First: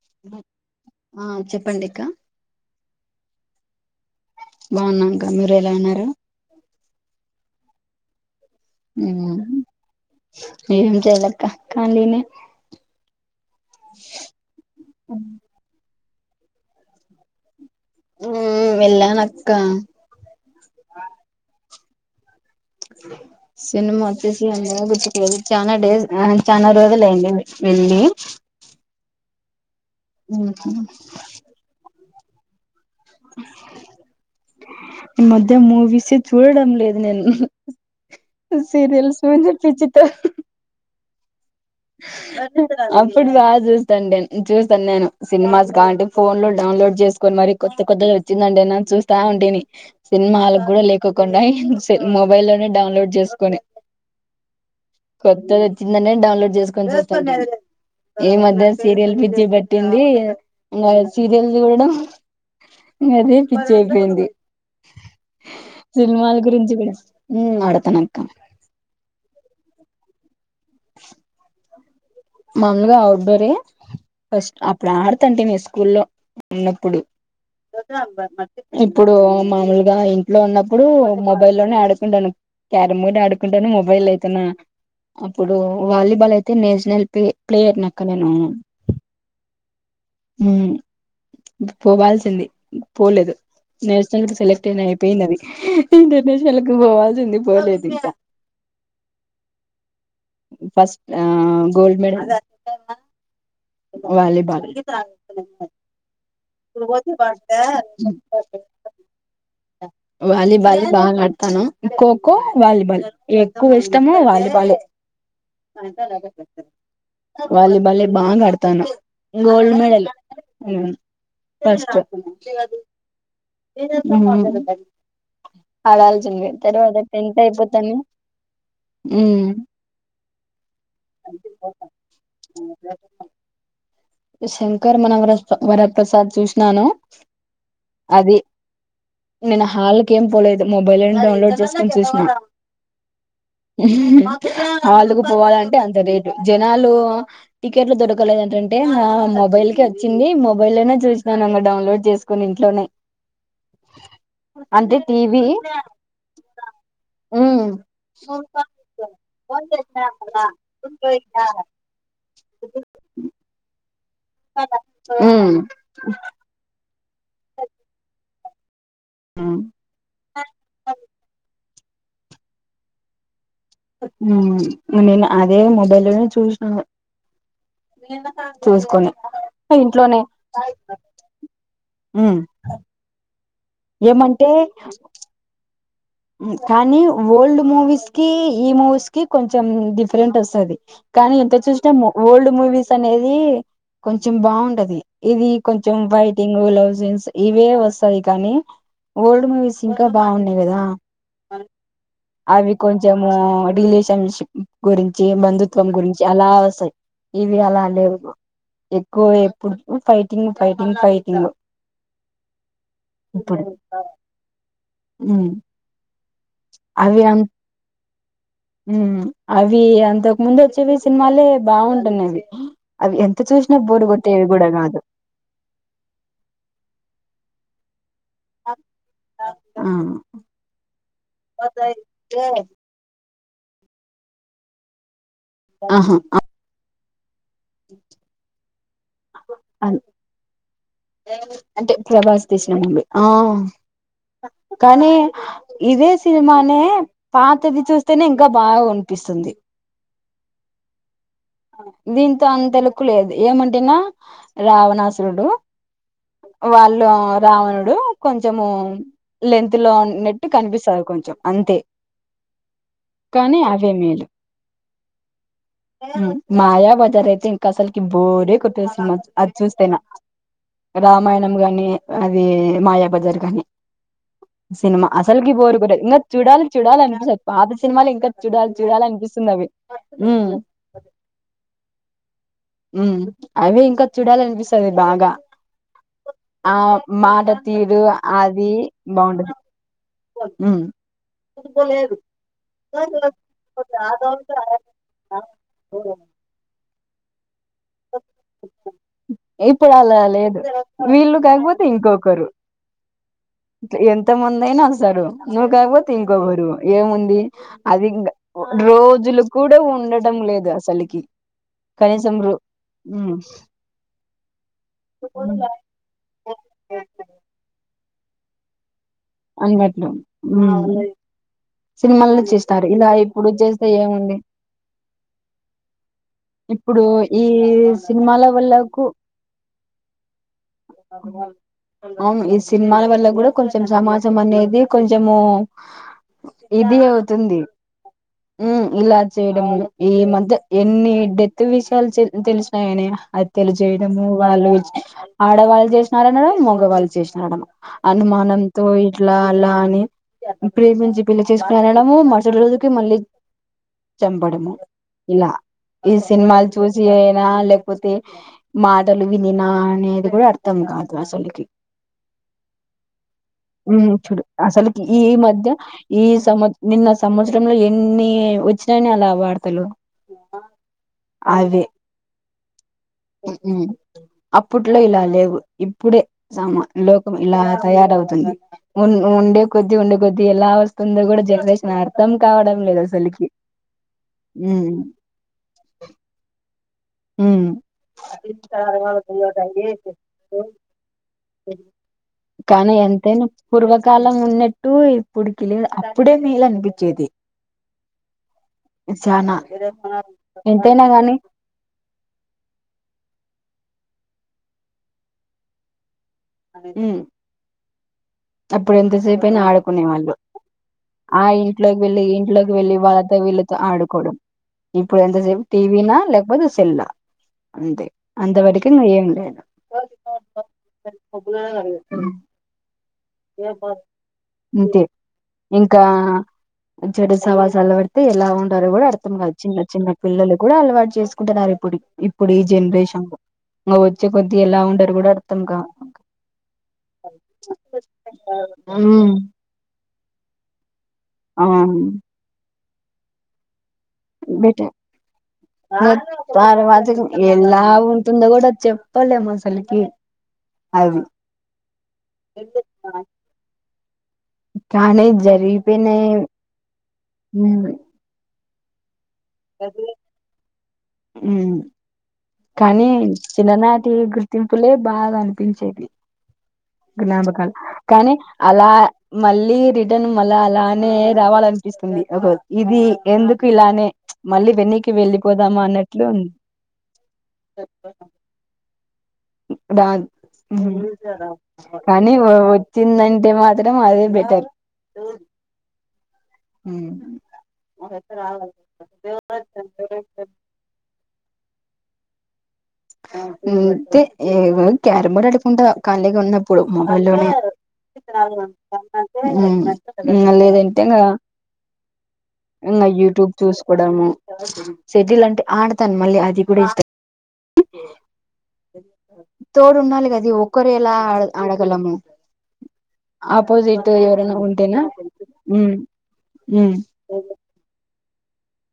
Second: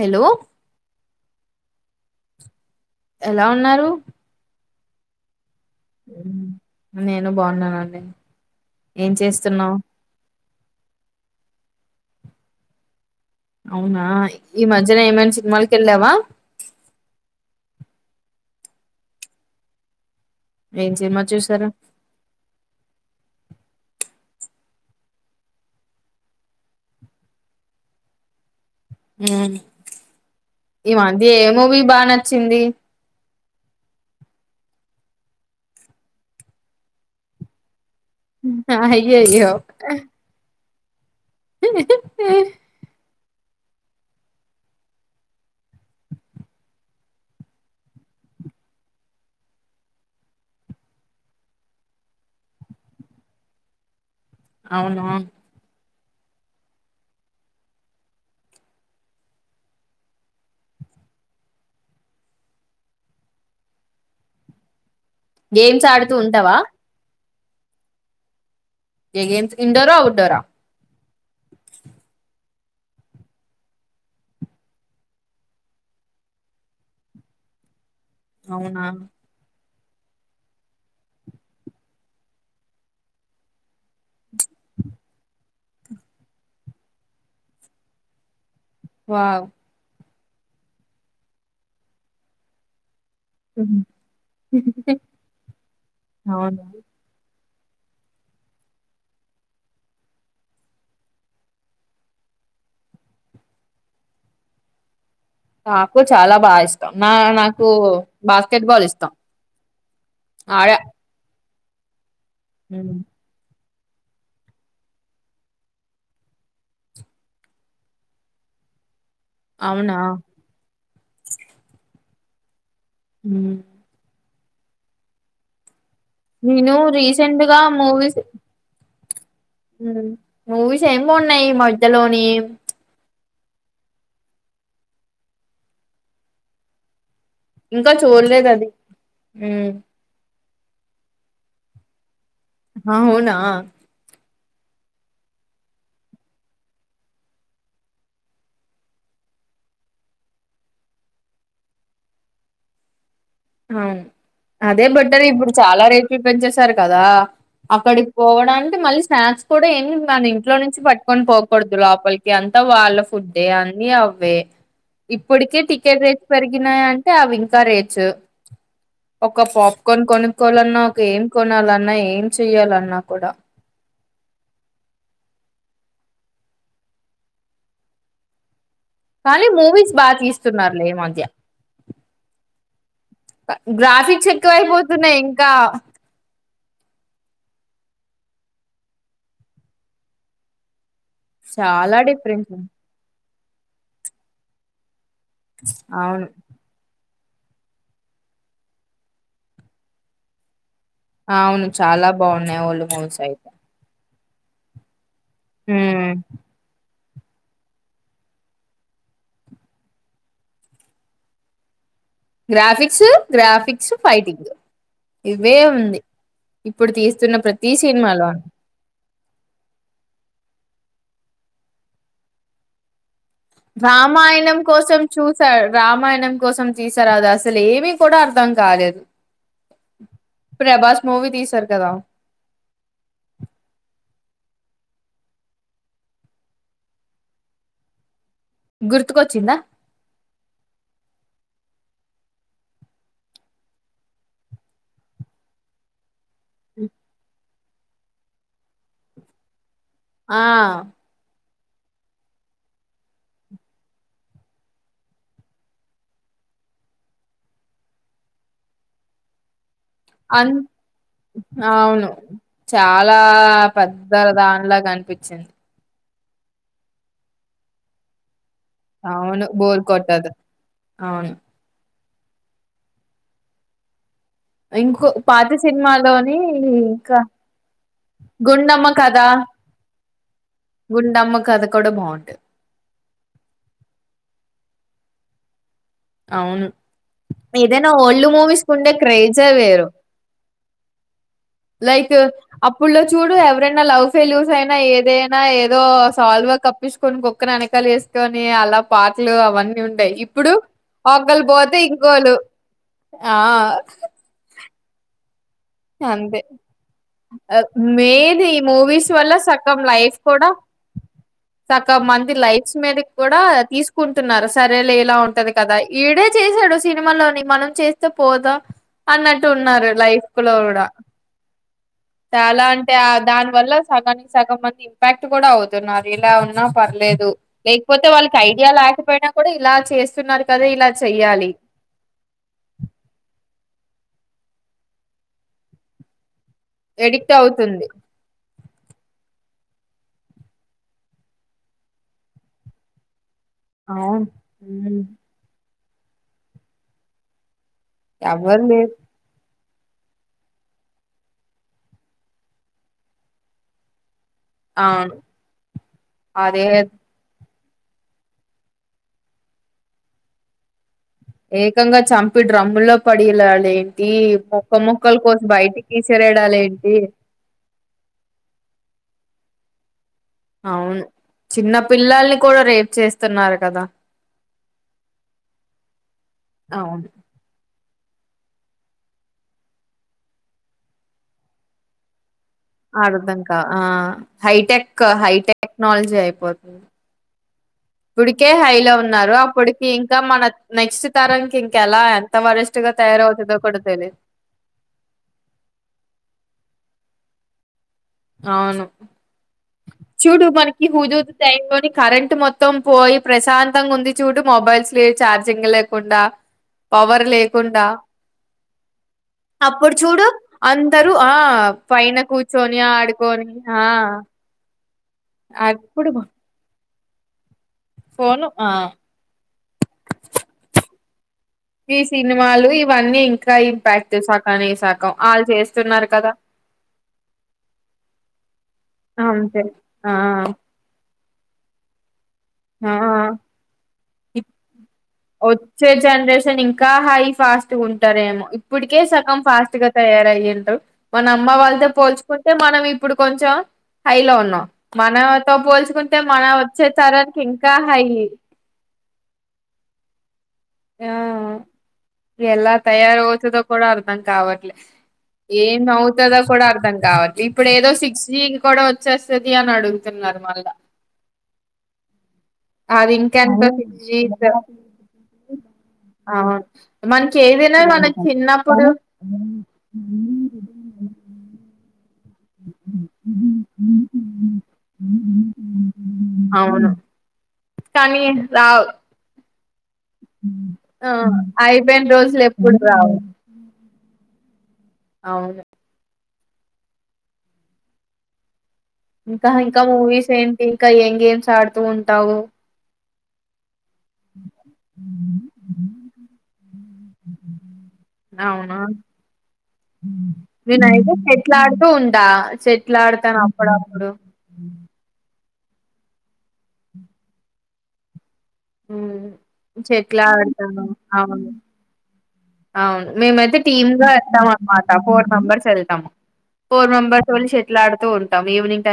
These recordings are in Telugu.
హలో ఆ చెప్పండిక్క ఎలా ఉన్నారు బావున్నాం కా మీరు ఎలా ఉన్నారు నేను బాగున్నానండి ఏం చేస్తున్నావు్ ఏం చెయాలక్క కలీనే అవునా ఈ మధ్యన ఏమైనా సినిమాలకు వెళ్ళావా ఉ వెళ్ళనక్క ఏం సినిమా చూసారుా సినిమా వచ్చేసి అంతాగానం గుర్తుకులేదు చాలా డేస్ చనాా రోజులుయింది వెళ్ళి అవును ఈ మాంది ఏమో మూవీ బాగానచ్ వచ్చింది ఈ మధ్య మూవీస్ చూడడం లేదు నేను సీరియల్స్ అయ్యయ్యో పిజిత [inaudible] ఇప్పుడు బాగా చూస్తాం నే చూస్తాను నేను సినిమాస్ కాంటే ఫోన్ లో డౌన్లోడ్ చేసుకొని మరి కొత్త కొత్తది వచ్చిందంే నని చూస్తా ఉంటేని సినిమాలకు కూడా లేకుకుండా మొబైల్ లోనే డౌన్లోడ్ చేసుకొని అవునా నిన్ననే డౌన్లోడ్ చేశా ఏ మధ్య సీరియల్ పిచ్చి పట్టింది ఇంకా సీరియల్ చూడడం ఇకా అదే పిచ్చి బ్యాటింది గేమ్స్ ఆడుతూ ఉంటావా ఉ అడుతనక్క ఏ గేమ్స్ ఇండోరా అవుట్డోరా మాముూలుగా అవుట్డోరే ఫస్ట్ అప్పుడు ఆడుతుంటివి స్కూల్లో ఉన్నప్పుడు అవునా ఇప్పుడు మామూలుగా ఇ ఇంట్లో ఉన్నప్పుడు మొబైల్ లోనే ఆడుకుంటాను క్యార బోర్డ్ ఆడుకుంటాను మొబైల్ అయితే అప్పుడు వాలీబాల్ అయితే నేషనల్ ప్లే ప్లేయర్నక్క నేను వావ్ పోవాల్సింది పోలేదు ఉహు, నేషనల్ కి సెలెక్ట్ అయినా అయిపోయింది అది ఇంటర్నేషనల్ అవును లేక పోవాల్సింది పోలేదికా ఫస్ట్ గోల్డ్ మెడల్ వాలీబాల్ నాకు చాలా బాగా ఇష్టం నా నాకు బాస్కెట్బాల్ ఇష్టం ఆడ తను హోం వాలీబాల్ ఎక్కువ ఇష్టమ వాలిబాలే వాలిబాలే బాగా ఆడుతా తను గోల్డ్ అవునా మెడల్ ఫస్ట్ అదు ఉమ్, [unintelligible] ఉమ్ అ [inaudible] ఆడాల్సింది నేను తర్వాత టెన్త్ రీసెంట్ గా అయిపోతాను. మూవీస్ మూవీస్ ఏం బన్నాయి ఈ మధ్యలోని. శంకర్ మనం వరప్రసాద్ చూసినాను. ఇంకా అది చూడలేదు నిన్న మ్మ్ హాల్కిమ్ ఏం పోలే. మొబైల్ లోని డౌన్లోడ్ చేసుకొని చూసిన. ఆ అవునా హలుకు పోవాలంటే అంత రేటు జనాలు టికెట్లు దొరకలేదు. ఆ మొబైల్ కి వచ్చింది మొబైల్ లోనే చూసినానుమా డౌన్లోడ్ చేసుకుని ఇంట్లోనే. అవును అదే అంటే బట్టర్ టీవీ ఇప్పుడు చాలా రేట్ పెంచేసారు కదా ఉమ్ అక్కడికి పోవడాంటే మళ్ళీ స్నాక్స్ కూడా ఏమి మన ఇంట్లో నుంచి పట్టుకొని పోకూడదు. లోపలికి అంతా వాళ్ళ ఫుడ్ అన్ని అవే ఉమ్ ఇప్పటికే టికెట్ రేట్ పెరిగినాయి. అవింకా రేట్స్. [inaudible] ఒక ఉమ్ పాప్కార్న్ కొనుక్కోవాలన్నా ఒక ఏం కొనా, అన్నా ఏం చెయ్యాలన్నా కూడా. నేను అదే మొబైల్ లోనే చూసినను. కానీ మూవీస్ బాగా తీస్తున్నారులే ఈ మధ్య. ఉమ్ గ్రాఫిక్స్ ఏమంటే ఎక్కువైపోతున్నాయి. ఇంకా కానీ ఓల్డ్ మూవీస్ కి ఈ మూవీస్ కి కొంచెం డిఫరెంట్ వస్తది. కానీ ఎంత చూసినే చాలా డిఫరెన్స్ ఓల్డ్ ఉంది. మూవీస్ అనేది. అది కొంచెం బాగుంటది. ఇది కొంచెం అవును ఫైటింగ్, లవ్ సీన్స్. ఇవే వస్తాయి కానీ ఓల్డ్ మూవీస్ ఇంకా బాగున్నాయి కదా. అవును చాలా బాగున్నాయి అవి ఓల్డ్ మూవీస్ కొంచెము. అయితే షిప్ గురించి [unintelligible] బంధుత్వం హ్మ్. గురించి అలా వస్తయి. ఇవి అలా లేవు ఎక్కువ ఎప్పుడు ఫైటింగ్, ఫైటింగ్, ఫైటింగ్. గ్రాఫిక్స్, ఇప్పుడు గ్రాఫిక్స్, ఫైటింగ్ ఉమ్ ఇవే ఉంది. ఇప్పుడు అవి అ తీస్తున్న ప్రతీ సినిమాలో ఉమ్ అవి అంతకు ముందు వచ్చేవి సినిమాలే బాగుంటున్నావి. అవి ఎం రామాయణం కోసం చూసా రామాయణం కోసం తీసారు అదా ఆ సి అసలేవి కూడా అర్ధం కాలేదు ఆ ప్రభాస్ మూవీ తీసారు కదా. ఆహా [inaudible] గుర్తుకొచ్చిందా అంటే ప్రభాస్ తీసిన మూవీ ఆ కానీ ఇదే సినిమానే పాత తది చూస్తేనే ఇంకా బాగా అనిపిస్తుంది. ఆ దీంతో అంత లుక్కు లేదు ఏమంటేనా రావణాసురుడు వాళ్ళు రావణుడు కొంచము లెంత్ లో ఉన్నట్టు అన్ కనిపిస్తారు కొంచెం అంతే అవును చాలా కానీ అవే పెద్ద దానిలాగా అనిపించింది. మాయాబజారైతే ఇంక అసల్కి బోరే కొ ట్టదు సుమ అవును అది బోర్ చూస్తేనా కొట్టదు అవును రామాయణము గానీ అది మాయాబజార్ కాని సినిమా ఇంకో పాత అసలుకి బోరు కొట్టదు ఇంకా సినిమాలోని చూడాలి ఇంకా చూడాలనిపిస్తది. పాత సినిమాలు ఇంకా చూడాలి గుండమ్మ కథ చూడాలనిపిస్తది అవి ఉమ్ గుండమ్మ కథ కూడా బాగుంటది ఉమ్ అవి ఇంకా చూడాలఅనిపిస్ సది బాగా ఆ మాట ఏదైనా తీరు ఓల్డ్ మూవీస్ కి అది ఉండే క్రేజే బాగుంటది వేరు ఉమ్ లైక్ అప్పుడ్లో చూడు ఎవరైనా లవ్ ఫెల్యూస్ అయినా ఏదైనా ఏదో సాల్వ్ కప్పిస్ స్కొని కుక్కని ఎనక్ క్కలు ఏసుకొని అలా పాటలు అవన్నీ ఇప్పుడు ఉండేయి అలా ఇప్పుడు లేదు వీళ్ళు ఒక్కలు పోతే కాకపోతే ఇంకోలు ఇంకొకరు ఆ నైనా వస్తారు నువ్వు కాకపోతే అంతే ఇంకొకరు ఏముంది అది మెయిన్ ఈ మూవీస్ వల్ల రోజులు కూడా సగం లైఫ్ ఉండటం కూడా లేదు అసల్కి సగం కనీసం రో ఉమ్ టున్నారు అస్ సరేలేలా ఉంటది కదా ఈడే చేశాడు సినిమాలోని మనం చేస్ తేపోదా అన్నట్టు ఉన్నారు అన్నట్లు లైఫ్ లో కూడ సినిమాల్లో అలా చేస్తారు అంటే ఇలా ఆ ఇప్పుడు దాని వల్ల చేస్తే సగానికి ఏముంది సగం మంది ఇంపాక్ట్ కూడా అవుతున్నారు. ఇలా ఉన్నా ఇప్పుడు పర్లేదు ఈ లేకపోతే వాళ్ళకి సినిమాల ఐడియా వల్లకు లేకపోయినా కూడా ఇలా చేస్తున్నారు కదా ఇలా చెయ్యాలి. అవును ఈ సినిమాల వల్ల కూడా కొంచం సమాజ్ అనేది కొంచము ఎడిక్ట్ అవుతుంది హు ఇలా చేయడము ఈ మధ్య ఎన్ని డెత్ విషయాలు తెలిసినాయని అద్ అవును తెలియజేయడము వాళ్ళు ఆడవాళ్ళు చేసినారు అనుడే మగవాళ్ళు చేసిన అనడమే ఎవరు అనుమానంతో లేరు ఇ అలా అని ప్రేమించి పెళ్లి చేసుకుని అనడము మరుసటి రోజుకి మళ్ళీ చంపడము అవును ఇలా ఈ అదే సినిమాలు చూసి అయినా లే లేకపోతే మాటలు వినినా అనేది కూడా అర్థం కాదు అసలుకి ఏకంగా చంపి డ్రమ్ములో పడిలాడే హ్ చూడు అసలు ఈ మధ్య ఈ సం తీసిరేడాలేంటి నిన్న సంవత్సరంలో ఎన్ని వచ్చిన అలా వార్తలు అవును చిన్న అవే పిల్లల్ని కూడా రేప్ చేస్తున్నారు కదా ఉహ్ అప్పట్లో ఇలా లేవు ఇప్పుడే సమ అవును లోకం ఇలా తయారవుతుంది ఉన్ ఉండే కొద్ది ఉండే కొద్ది ఎలా వస్తుందో కూడా జనరేషన్ అర్థం కావడం లేదు అర్ధం అసలుకి కా ఆ ఉమ్ హైటెక్ హైటెక్ టెక్నాలజీ అయిపోతుంది ఇప్పుడికే హై లో ఉన్నారు అప్పటికి ఇంకా మన నెక్స్ట్ తరంకి ఇంకెలా ఎంత వరస్ట్ గా కానీ ఎంతైనా తయారవుతదో కూడా తెలిదు పూర్వకాలం ఉన్నట్టు ఇప్పుడు కి అప్పుడే వీళ్ళని ఇచ్చేది అవును చూడు మనకి ఎంతైనా ఉదుదు గాని టైంలోని కరెంట్ కరెంట్ మొత్తం పోయి ప్రశాంతంగా ఉంది చూడు మొబైల్స్ లో ఛార్జింగ్ లేకుండా పవర్ లేకుంటా ఇప్పుడు ఎంతసేపు అయినా ఆడుకునే వాళ్ళు ఆ ఇంట్లోకి పైన వెళ్ళి ఈ ఇంట్లోకి కూర్చొని వెళ్ళి వాళ్ళతో ఆడుకొని వీళ్ళతో ఆ ఆడుకోవడం ఇప్పుడు ఎంతసేపు అప్పుడు టీవీనా లేకపోతే సెల్ హా అంతే ఫోను ఆ అంతవరకును ఏం లేదు [inaudible] ఈ సినిమాలు ఇవన్నీ ఇంకా ఇంపాక్ట్ సకాన ఈ అంతే సకం వాళ్ళు ఇంకా చేస్తున్నారు కదా చెడు సవాస్లు వట్టి ఎలా ఉండాలో కూడా అర్థం కాదు అంతే చిన్న చిన్న ఆ పిల్లలు కూడా అలవాటు చేసుకు కుంటనన్నారు ఇప్పుడిప్పు ఇప్పుడు ఈ ఆ జనరేషన్ ఆ వచ్చే కొద్దిీ ఎలా ఉండరు కూడా అర్థం కా వచ్చే జనరేషన్ ఇంకా హై ఫాస్ట్గా ఉంటారేమో ఇప్పటికే ఉమ్ సగం ఫాస్ట్ గా తయారుయ్యిండ్రూ మన అమ్మ వాళ్ళతో అవును పోల్చుకుంటే మనం ఇప్ ఇప్పుడు కొంచెం హైలో ఉన్నా బెటర్ మనతో పోల్చుకుంటే మన వచ్చేతర ఏం ల ఉంటుందో కూడా చెప్పలేం అసలికి ఆ ఎలా తయారవుతుందో కూడా అర్థం కావట్లే కానీ ఏం జరిగిపోయినాయి అవుతదో కూడా అర్థం కావట్లే ఇప్పుడు ఉమ్ ఏదో సిక్స్ జీ కూడా వచ్చేస్ తది అని అడుగుతున్నారు మళ్ళా మ్మ్ కానీ అది ఇంకెంత చిన్ననాటి ఫీజు గుర్తింపులే బా గనిపించేది అవును మనకి జ్ఞాపకాలు ఏదైనా మన కానీ చిన్నప్పుడు అలా మళ్ళీ రిటర్న్ మళ్ళ అలానే రావాలనిపిస్తు స్తుంది అదే ఇది ఎందుకు ఇలానే మళ్ళీ వెన్నకి వెళ్ళిపోదామా అన్నట్లు ఉంది అవును కానీ రావు రాద్ ముందు ఆ తర అయిపోయిన కానీ రోజులు ఎప్పుడు రావు వచ్చిందంటే మా త్రం అదే బెటర్ అవును మ్మ్ అదంతా రావ్ లే ఇంకా ఇంకా మూవీస్ ఏంటి ఇంకా ఏం గేమ్స్ ఆడుతూ ఉంటావు ఆ మేము ఇంతే మేము క్యారం బోర్డ్ ఆడుకుంట కాలిగా ఉన్నప్ ప్పుడు మొబైలోనే అవునా లేదంటే నేనయితే ఇకా చెట్లు ఆడుతూ ఉంటా చెట్లు ఇకా ఆడతాను యూట్యూబ్ అప్పుడప్పుడు చూసుకోవడము సిటీల్ అంటే ఆడతాను మళ్ళీ అది కూడా ఇష్ట మ్మ్ తోడు చెట్లా ఉండాలి కదా అది ఆడతాము ఒక్కరు ఎలా ఆడ అవును ఆడగలము అవును మేమైతే టీమ్గా ఆపోజిట్ వెళ్తాం ఎవరైనా అన్నమాట ఉంటేనా ఫోర్ మెంబెర్స్ ఉమ్ వెళ్తాము ఫోర్ ఉమ్ మెంబెర్స్ళ్ళి చెట్లా ఆడుతూ ఉంట స ఈవినింగ్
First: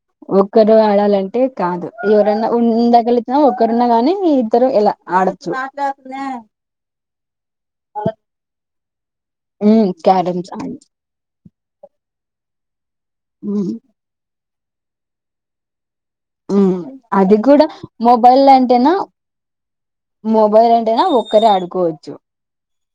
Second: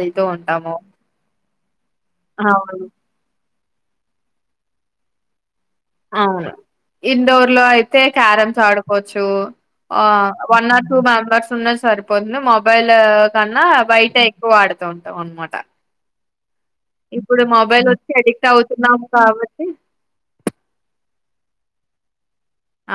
వెళ్తూ ఒక్కరు ఉంటాము ఆడాలంటే కాదు ఎవరన్నా అవును ఉండగలుగుయినా ఓకె ఒక్కరున్న గాని ఇద్దరు ఇలా ఆడొచ్చు అవును ఇండోర్ లో అయితే క్యారమ్స్ ఆడుకోవచ్చు ఉమ్ ఆ క్యారమ్స్ వన్ ఆడి ఆర్ టూ మెంబర్స్ ఉన్న సరిపోంది మా గా కన్నా ఉమ్ బయటె ఎక్ ఎక్కువ వాడుతా ఉంటాం అనమాట అది ఇప్పుడు కూడా మొబైల్ వచ్చి మొబైల్ అడిక్ట్ అంటేనా అవుతున్నాము కాబట్టి మొబైల్ అంటే అంటేనా ఒక్కరే ఆడుకోవచ్చు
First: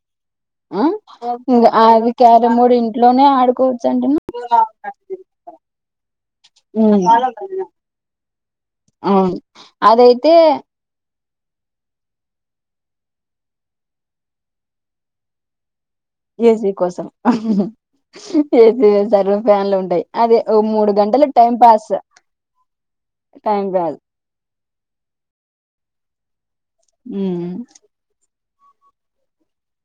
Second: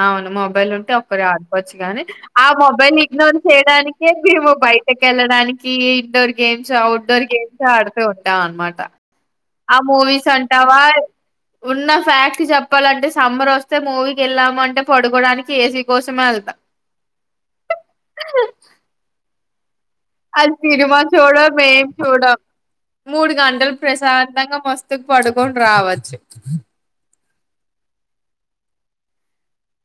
అవును మొబైల్ ఆ ఉంటే ఒక్కరిే ఇంగ ఆడుకోవచ్చు గాని అది ఆ క్యారం బోర్డ్ మొబైల్ ఇంట్లోనే ఇగ్నోర్ ఆడుకోవచ్చు చేయడానికే అంటేనా మేము బయటక వెళ్ళడానికి ఇండోర్ గేమ్స్ ఉమ్ అఔట్డోర్ గేమ్స్ ఆడుతూ ఉంటాం అనమాట అవును ఆ మూవీస్ అదైతే అంటావా ఉన్న ఫ్యాక్ట్ చెప్పాలంటే సమ్మర్ వస్తే మూవీకి వెళ్ళామ అంటే పడుకోడానికి ఏసీ కోసమే ఎళ్తాం ఏజీ కోసం ఏజీ సారు వన్ ఉంటే అది సినిమా చూడ మేం చూడ మూడు టైం గంటలు రాదు ప్రశాంతంగా మస్త తు పడుకొని రావచ్చు ఉ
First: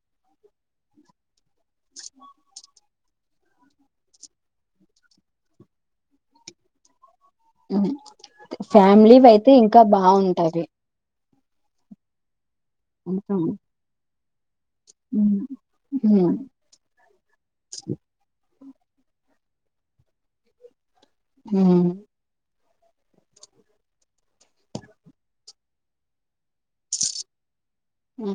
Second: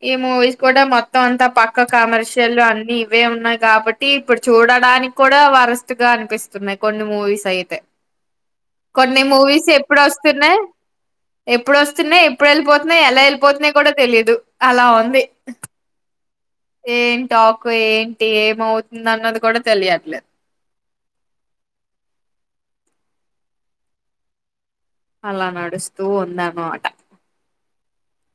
ఈ మూవీస్ కూడా మొత్తం అంతా పక్క కమర్షియల్ అన్ని ఇవే ఉన్నాయి కాబట్టి ఇప్పుడు చూడడానికి కూడా వరస్ట్ గా అనిపిస్తున్నాయి కొన్ని మూవీ ఫ్యామిలీ అయితే మూవీస్ ఇంకా ఎప్పుడు వస్తున్నాయి బాగుంటది ఎప్పుడు వస్తున్నాయి ఎప్పుడు వెళ్ళిపోతున్నాయి ఉ ఎలా వెళ్ళిపోతున్నాయి కూడా తెలీయదు అలా ఉంది ఏం టాకు ఏంటి ఏమవుతు ఎంత అన్నది కూడా తెలియట్లేదు హు అలా నడుస్తూ ఉందన్నమాట హు